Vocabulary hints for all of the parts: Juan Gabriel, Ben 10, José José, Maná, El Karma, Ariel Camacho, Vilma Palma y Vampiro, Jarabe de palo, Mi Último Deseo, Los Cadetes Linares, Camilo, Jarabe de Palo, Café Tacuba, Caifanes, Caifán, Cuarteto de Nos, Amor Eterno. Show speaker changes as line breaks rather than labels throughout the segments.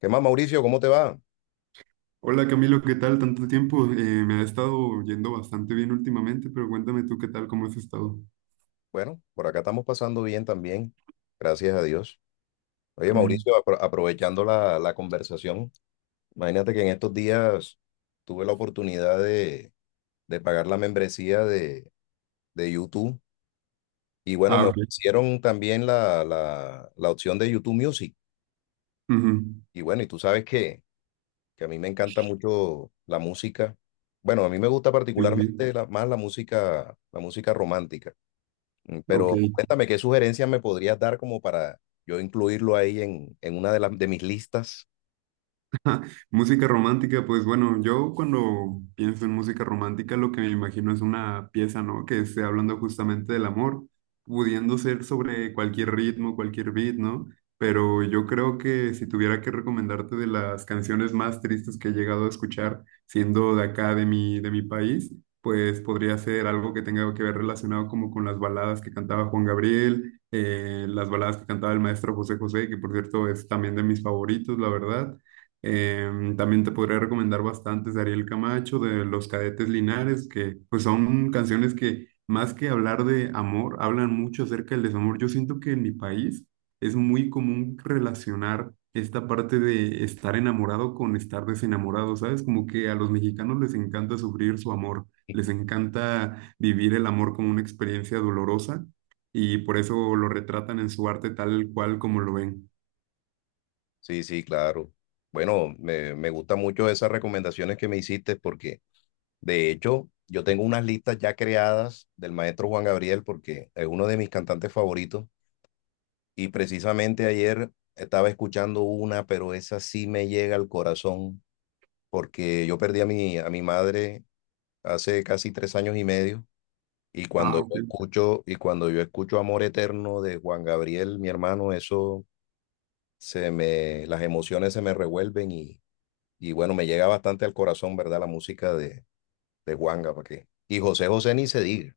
¿Qué más, Mauricio? ¿Cómo te va?
Hola Camilo, ¿qué tal? Tanto tiempo. Me ha estado yendo bastante bien últimamente, pero cuéntame tú qué tal, cómo has estado.
Bueno, por acá estamos pasando bien también, gracias a Dios. Oye,
Mm.
Mauricio, aprovechando la conversación, imagínate que en estos días tuve la oportunidad de pagar la membresía de YouTube y bueno,
Ah,
me
ok.
ofrecieron también la opción de YouTube Music.
Ujú.
Y bueno, y tú sabes que a mí me encanta mucho la música. Bueno, a mí me gusta
Sí, sí.
particularmente más la música romántica.
Ok.
Pero cuéntame, ¿qué sugerencias me podrías dar como para yo incluirlo ahí en una de las de mis listas?
Música romántica, pues bueno, yo cuando pienso en música romántica lo que me imagino es una pieza, ¿no? Que esté hablando justamente del amor, pudiendo ser sobre cualquier ritmo, cualquier beat, ¿no? Pero yo creo que si tuviera que recomendarte de las canciones más tristes que he llegado a escuchar, siendo de acá, de mi país, pues podría ser algo que tenga que ver relacionado como con las baladas que cantaba Juan Gabriel, las baladas que cantaba el maestro José José, que por cierto es también de mis favoritos, la verdad. También te podría recomendar bastantes de Ariel Camacho, de Los Cadetes Linares, que pues son canciones que más que hablar de amor, hablan mucho acerca del desamor. Yo siento que en mi país es muy común relacionar esta parte de estar enamorado con estar desenamorado, ¿sabes? Como que a los mexicanos les encanta sufrir su amor, les encanta vivir el amor como una experiencia dolorosa y por eso lo retratan en su arte tal cual como lo ven.
Sí, sí, claro. Bueno, me gustan mucho esas recomendaciones que me hiciste porque de hecho yo tengo unas listas ya creadas del maestro Juan Gabriel porque es uno de mis cantantes favoritos y precisamente ayer estaba escuchando una, pero esa sí me llega al corazón porque yo perdí a a mi madre hace casi tres años y medio.
Ah, ok.
Y cuando yo escucho Amor Eterno de Juan Gabriel, mi hermano, las emociones se me revuelven y bueno, me llega bastante al corazón, ¿verdad? La música de Juan Gabriel. Y José José ni se diga.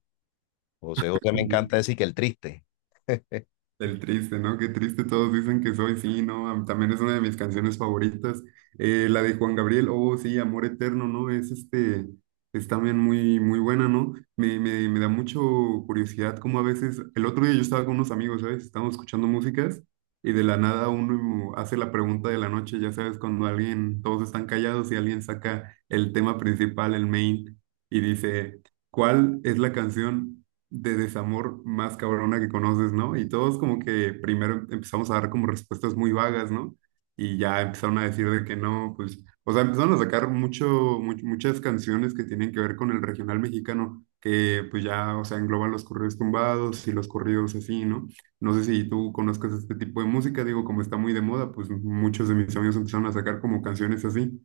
José José, me encanta decir que el triste.
El triste, ¿no? Qué triste todos dicen que soy, sí, ¿no? También es una de mis canciones favoritas. La de Juan Gabriel, oh, sí, Amor Eterno, ¿no? Es este, es también muy, muy buena, ¿no? Me da mucho curiosidad como a veces, el otro día yo estaba con unos amigos, ¿sabes? Estábamos escuchando músicas y de la nada uno hace la pregunta de la noche, ya sabes, cuando alguien, todos están callados y alguien saca el tema principal, el main, y dice, ¿cuál es la canción de desamor más cabrona que conoces, ¿no? Y todos como que primero empezamos a dar como respuestas muy vagas, ¿no? Y ya empezaron a decir de que no, pues, o sea, empezaron a sacar mucho, muchas canciones que tienen que ver con el regional mexicano, que pues ya, o sea, engloban los corridos tumbados y los corridos así, ¿no? No sé si tú conozcas este tipo de música, digo, como está muy de moda, pues muchos de mis amigos empezaron a sacar como canciones así.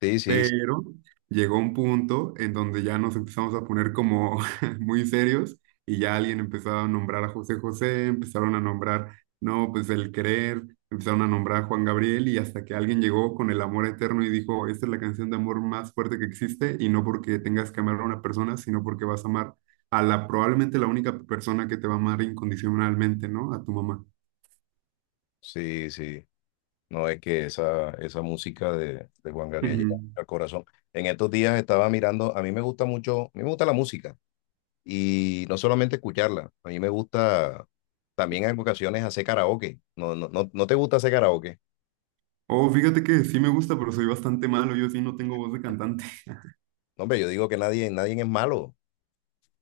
Sí, sí,
Pero llegó un punto en donde ya nos empezamos a poner como muy serios y ya alguien empezó a nombrar a José José, empezaron a nombrar, no, pues el querer, empezaron a nombrar a Juan Gabriel y hasta que alguien llegó con el amor eterno y dijo, esta es la canción de amor más fuerte que existe y no porque tengas que amar a una persona, sino porque vas a amar a la probablemente la única persona que te va a amar incondicionalmente, ¿no? A tu mamá.
sí, sí. No, es que esa música de Juan Gabriel llega
Ujú.
al corazón. En estos días estaba mirando, a mí me gusta mucho, a mí me gusta la música y no solamente escucharla, a mí me gusta también en ocasiones hacer karaoke. ¿No, no, no, no te gusta hacer karaoke?
Oh, fíjate que sí me gusta, pero soy bastante malo, yo sí no tengo voz de cantante.
No, hombre, yo digo que nadie, nadie es malo.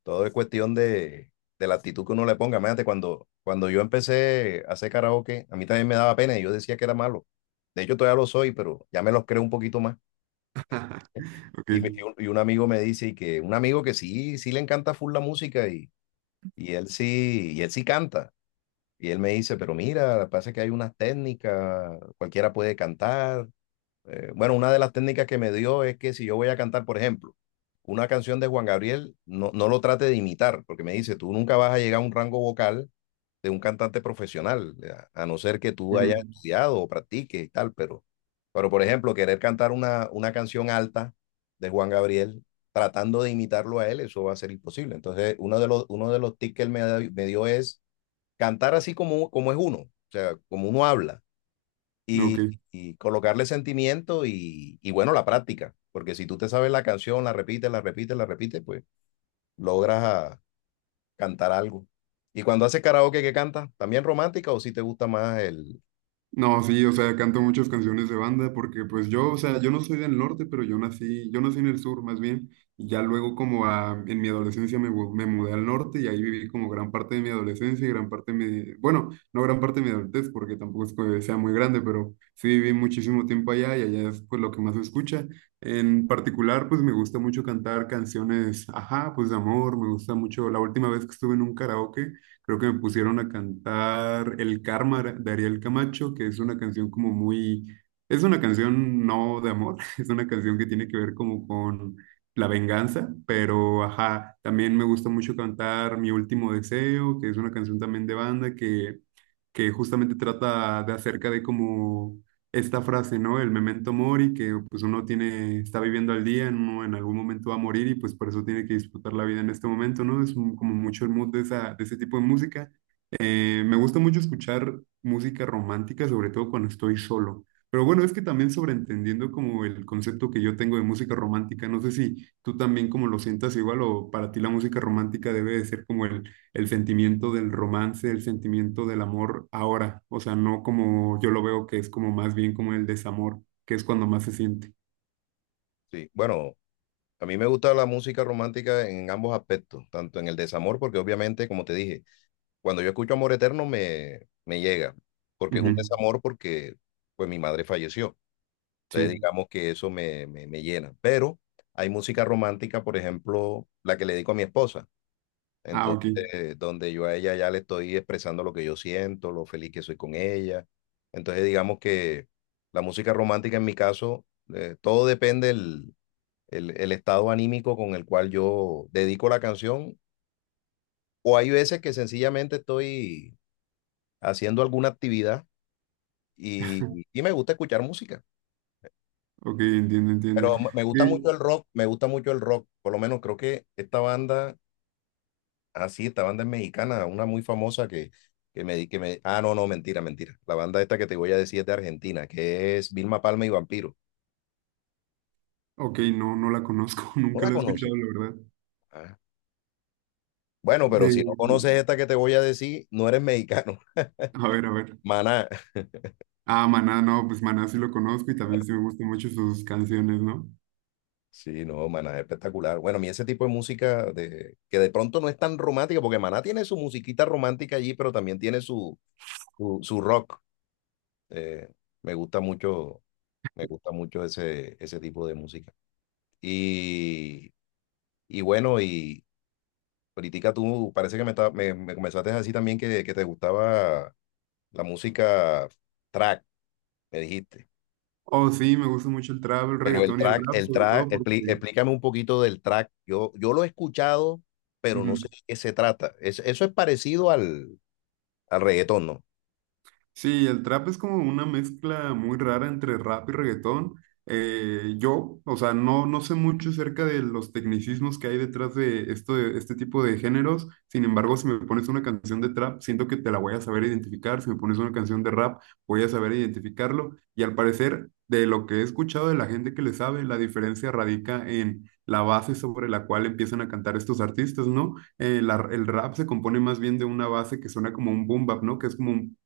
Todo es cuestión de la actitud que uno le ponga. Imagínate, cuando yo empecé a hacer karaoke, a mí también me daba pena y yo decía que era malo. De hecho, todavía lo soy, pero ya me los creo un poquito más.
Ok.
Y, y un amigo me dice y que un amigo que sí, sí le encanta full la música y él sí canta. Y él me dice, pero mira, pasa que hay unas técnicas, cualquiera puede cantar. Bueno, una de las técnicas que me dio es que si yo voy a cantar, por ejemplo, una canción de Juan Gabriel, no, no lo trate de imitar, porque me dice, tú nunca vas a llegar a un rango vocal de un cantante profesional, a no ser que tú hayas
Ujú.
estudiado o practiques y tal, pero por ejemplo, querer cantar una canción alta de Juan Gabriel tratando de imitarlo a él, eso va a ser imposible. Entonces, uno de los tips que él me dio es cantar así como, como es uno, o sea, como uno habla
Ok.
y, y colocarle sentimiento y bueno, la práctica, porque si tú te sabes la canción, la repites, la repites, la repites, pues logras a- cantar algo. Y cuando hace karaoke, ¿qué canta? ¿También romántica o si sí te gusta más el...?
No, sí, o sea, canto muchas canciones de banda porque pues yo, o sea, yo no soy del norte, pero yo nací en el sur más bien, y ya luego como en mi adolescencia me, me mudé al norte y ahí viví como gran parte de mi adolescencia y gran parte de mi, bueno, no gran parte de mi adultez porque tampoco es que sea muy grande, pero sí viví muchísimo tiempo allá y allá es pues lo que más se escucha. En particular, pues me gusta mucho cantar canciones, ajá, pues de amor, me gusta mucho, la última vez que estuve en un karaoke. Creo que me pusieron a cantar El Karma de Ariel Camacho, que es una canción como muy, es una canción no de amor, es una canción que tiene que ver como con la venganza, pero ajá, también me gusta mucho cantar Mi Último Deseo, que es una canción también de banda que justamente trata de acerca de como esta frase, ¿no? El memento mori, que pues uno tiene, está viviendo al día, uno en algún momento va a morir y pues por eso tiene que disfrutar la vida en este momento, ¿no? Como mucho el mood de esa, de ese tipo de música. Me gusta mucho escuchar música romántica, sobre todo cuando estoy solo. Pero bueno, es que también sobreentendiendo como el concepto que yo tengo de música romántica, no sé si tú también como lo sientas igual o para ti la música romántica debe de ser como el sentimiento del romance, el sentimiento del amor ahora, o sea, no como yo lo veo que es como más bien como el desamor, que es cuando más se siente.
Sí, bueno, a mí me gusta la música romántica en ambos aspectos, tanto en el desamor, porque obviamente, como te dije, cuando yo escucho Amor Eterno me llega, porque es un
Ujú.
desamor porque pues mi madre falleció. Entonces
Sí.
digamos que eso me llena. Pero hay música romántica, por ejemplo, la que le dedico a mi esposa.
Ah, ok,
Entonces, donde yo a ella ya le estoy expresando lo que yo siento, lo feliz que soy con ella. Entonces, digamos que la música romántica en mi caso, todo depende del el estado anímico con el cual yo dedico la canción. O hay veces que sencillamente estoy haciendo alguna actividad y me gusta escuchar música.
ok, entiendo, entiendo.
Pero me gusta mucho
Sí.
el rock, me gusta mucho el rock. Por lo menos creo que esta banda... Ah, sí, esta banda es mexicana, una muy famosa que me, di- que me... Ah, no, no, mentira, mentira. La banda esta que te voy a decir es de Argentina, que es Vilma Palma y Vampiro.
Ok, no, no la conozco,
¿No
nunca
la
la he
conoces?
escuchado, la verdad.
Ah, bueno, pero
De,
si no conoces esta que te voy a decir, no eres mexicano.
a ver, a ver.
Maná.
Ah, Maná, no, pues Maná sí lo conozco y también sí me gustan mucho sus canciones, ¿no?
Sí, no, Maná es espectacular. Bueno, a mí ese tipo de música de, que de pronto no es tan romántica, porque Maná tiene su musiquita romántica allí, pero también tiene su rock. Eh, me gusta mucho, me gusta mucho ese tipo de música. Y... Y bueno, y, ahorita tú parece que me comenzaste a decir también que te gustaba la música track, me dijiste.
Oh, sí, me gusta mucho el trap, el
Pero
reggaetón y el rap,
el
sobre
track,
todo porque...
explícame un poquito del track. Yo lo he escuchado, pero no
Ujú.
sé de qué se trata. Eso es parecido al, al reggaetón, ¿no?
Sí, el trap es como una mezcla muy rara entre rap y reggaetón. Yo, o sea, no sé mucho acerca de los tecnicismos que hay detrás de, esto, de este tipo de géneros. Sin embargo, si me pones una canción de trap, siento que te la voy a saber identificar. Si me pones una canción de rap, voy a saber identificarlo. Y al parecer, de lo que he escuchado de la gente que le sabe, la diferencia radica en la base sobre la cual empiezan a cantar estos artistas, ¿no? El rap se compone más bien de una base que suena como un boom bap, ¿no? Que es como un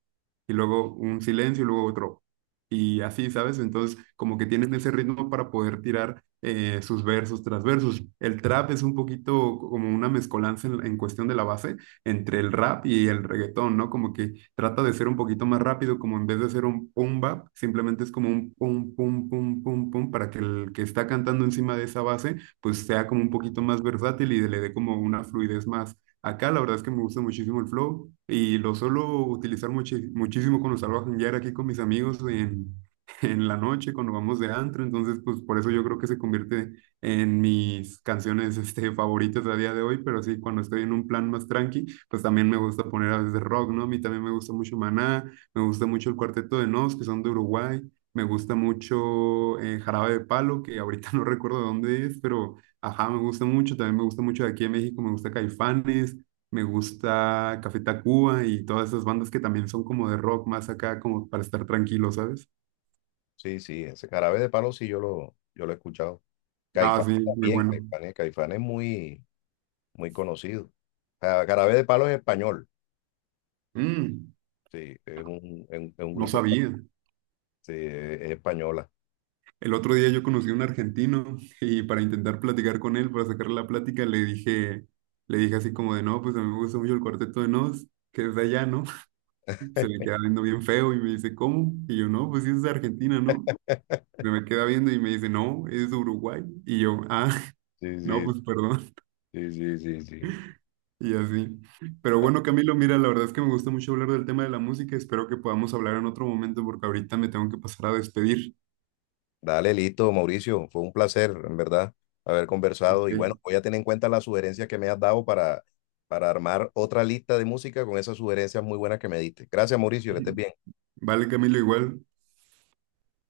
y luego un silencio y luego otro. Y así, ¿sabes? Entonces, como que tienen ese ritmo para poder tirar sus versos tras versos. El trap es un poquito como una mezcolanza en cuestión de la base entre el rap y el reggaetón, ¿no? Como que trata de ser un poquito más rápido, como en vez de ser un pum bap, simplemente es como un pum, pum, pum, pum, pum, para que el que está cantando encima de esa base, pues sea como un poquito más versátil y le dé como una fluidez más. Acá la verdad es que me gusta muchísimo el flow y lo suelo utilizar muchísimo cuando salgo a janguear aquí con mis amigos en, en la noche, cuando vamos de antro. Entonces, pues por eso yo creo que se convierte en mis canciones este, favoritas a día de hoy. Pero sí, cuando estoy en un plan más tranqui, pues también me gusta poner a veces rock, ¿no? A mí también me gusta mucho Maná, me gusta mucho el Cuarteto de Nos, que son de Uruguay. Me gusta mucho Jarabe de Palo, que ahorita no recuerdo de dónde es, pero... Ajá, me gusta mucho, también me gusta mucho de aquí en México, me gusta Caifanes, me gusta Café Tacuba y todas esas bandas que también son como de rock más acá, como para estar tranquilo, ¿sabes?
Sí, sí, ese jarabe de palo sí yo lo he escuchado.
Ah,
Caifán
sí, muy
también,
bueno.
Caifán es muy, muy conocido. Ah, Jarabe de palo es español,
Mm,
sí, es un
no
grupo,
sabía.
sí, es española.
El otro día yo conocí a un argentino y para intentar platicar con él, para sacarle la plática, le dije así como de, no, pues a mí me gusta mucho el Cuarteto de Nos, que es de allá, ¿no? Se le queda viendo bien feo y me dice, ¿cómo? Y yo, no, pues sí es de Argentina, ¿no? Se me queda viendo y me dice, no, es de Uruguay. Y yo, ah,
Sí,
no,
sí,
pues perdón.
sí, sí, sí, sí.
Y así. Pero bueno, Camilo, mira, la verdad es que me gusta mucho hablar del tema de la música. Espero que podamos hablar en otro momento porque ahorita me tengo que pasar a despedir.
Dale, listo, Mauricio. Fue un placer, en verdad, haber conversado. Y bueno,
Ok.
voy a tener en cuenta las sugerencias que me has dado para armar otra lista de música con esas sugerencias muy buenas que me diste. Gracias, Mauricio, que estés bien.
Vale, Camilo, igual.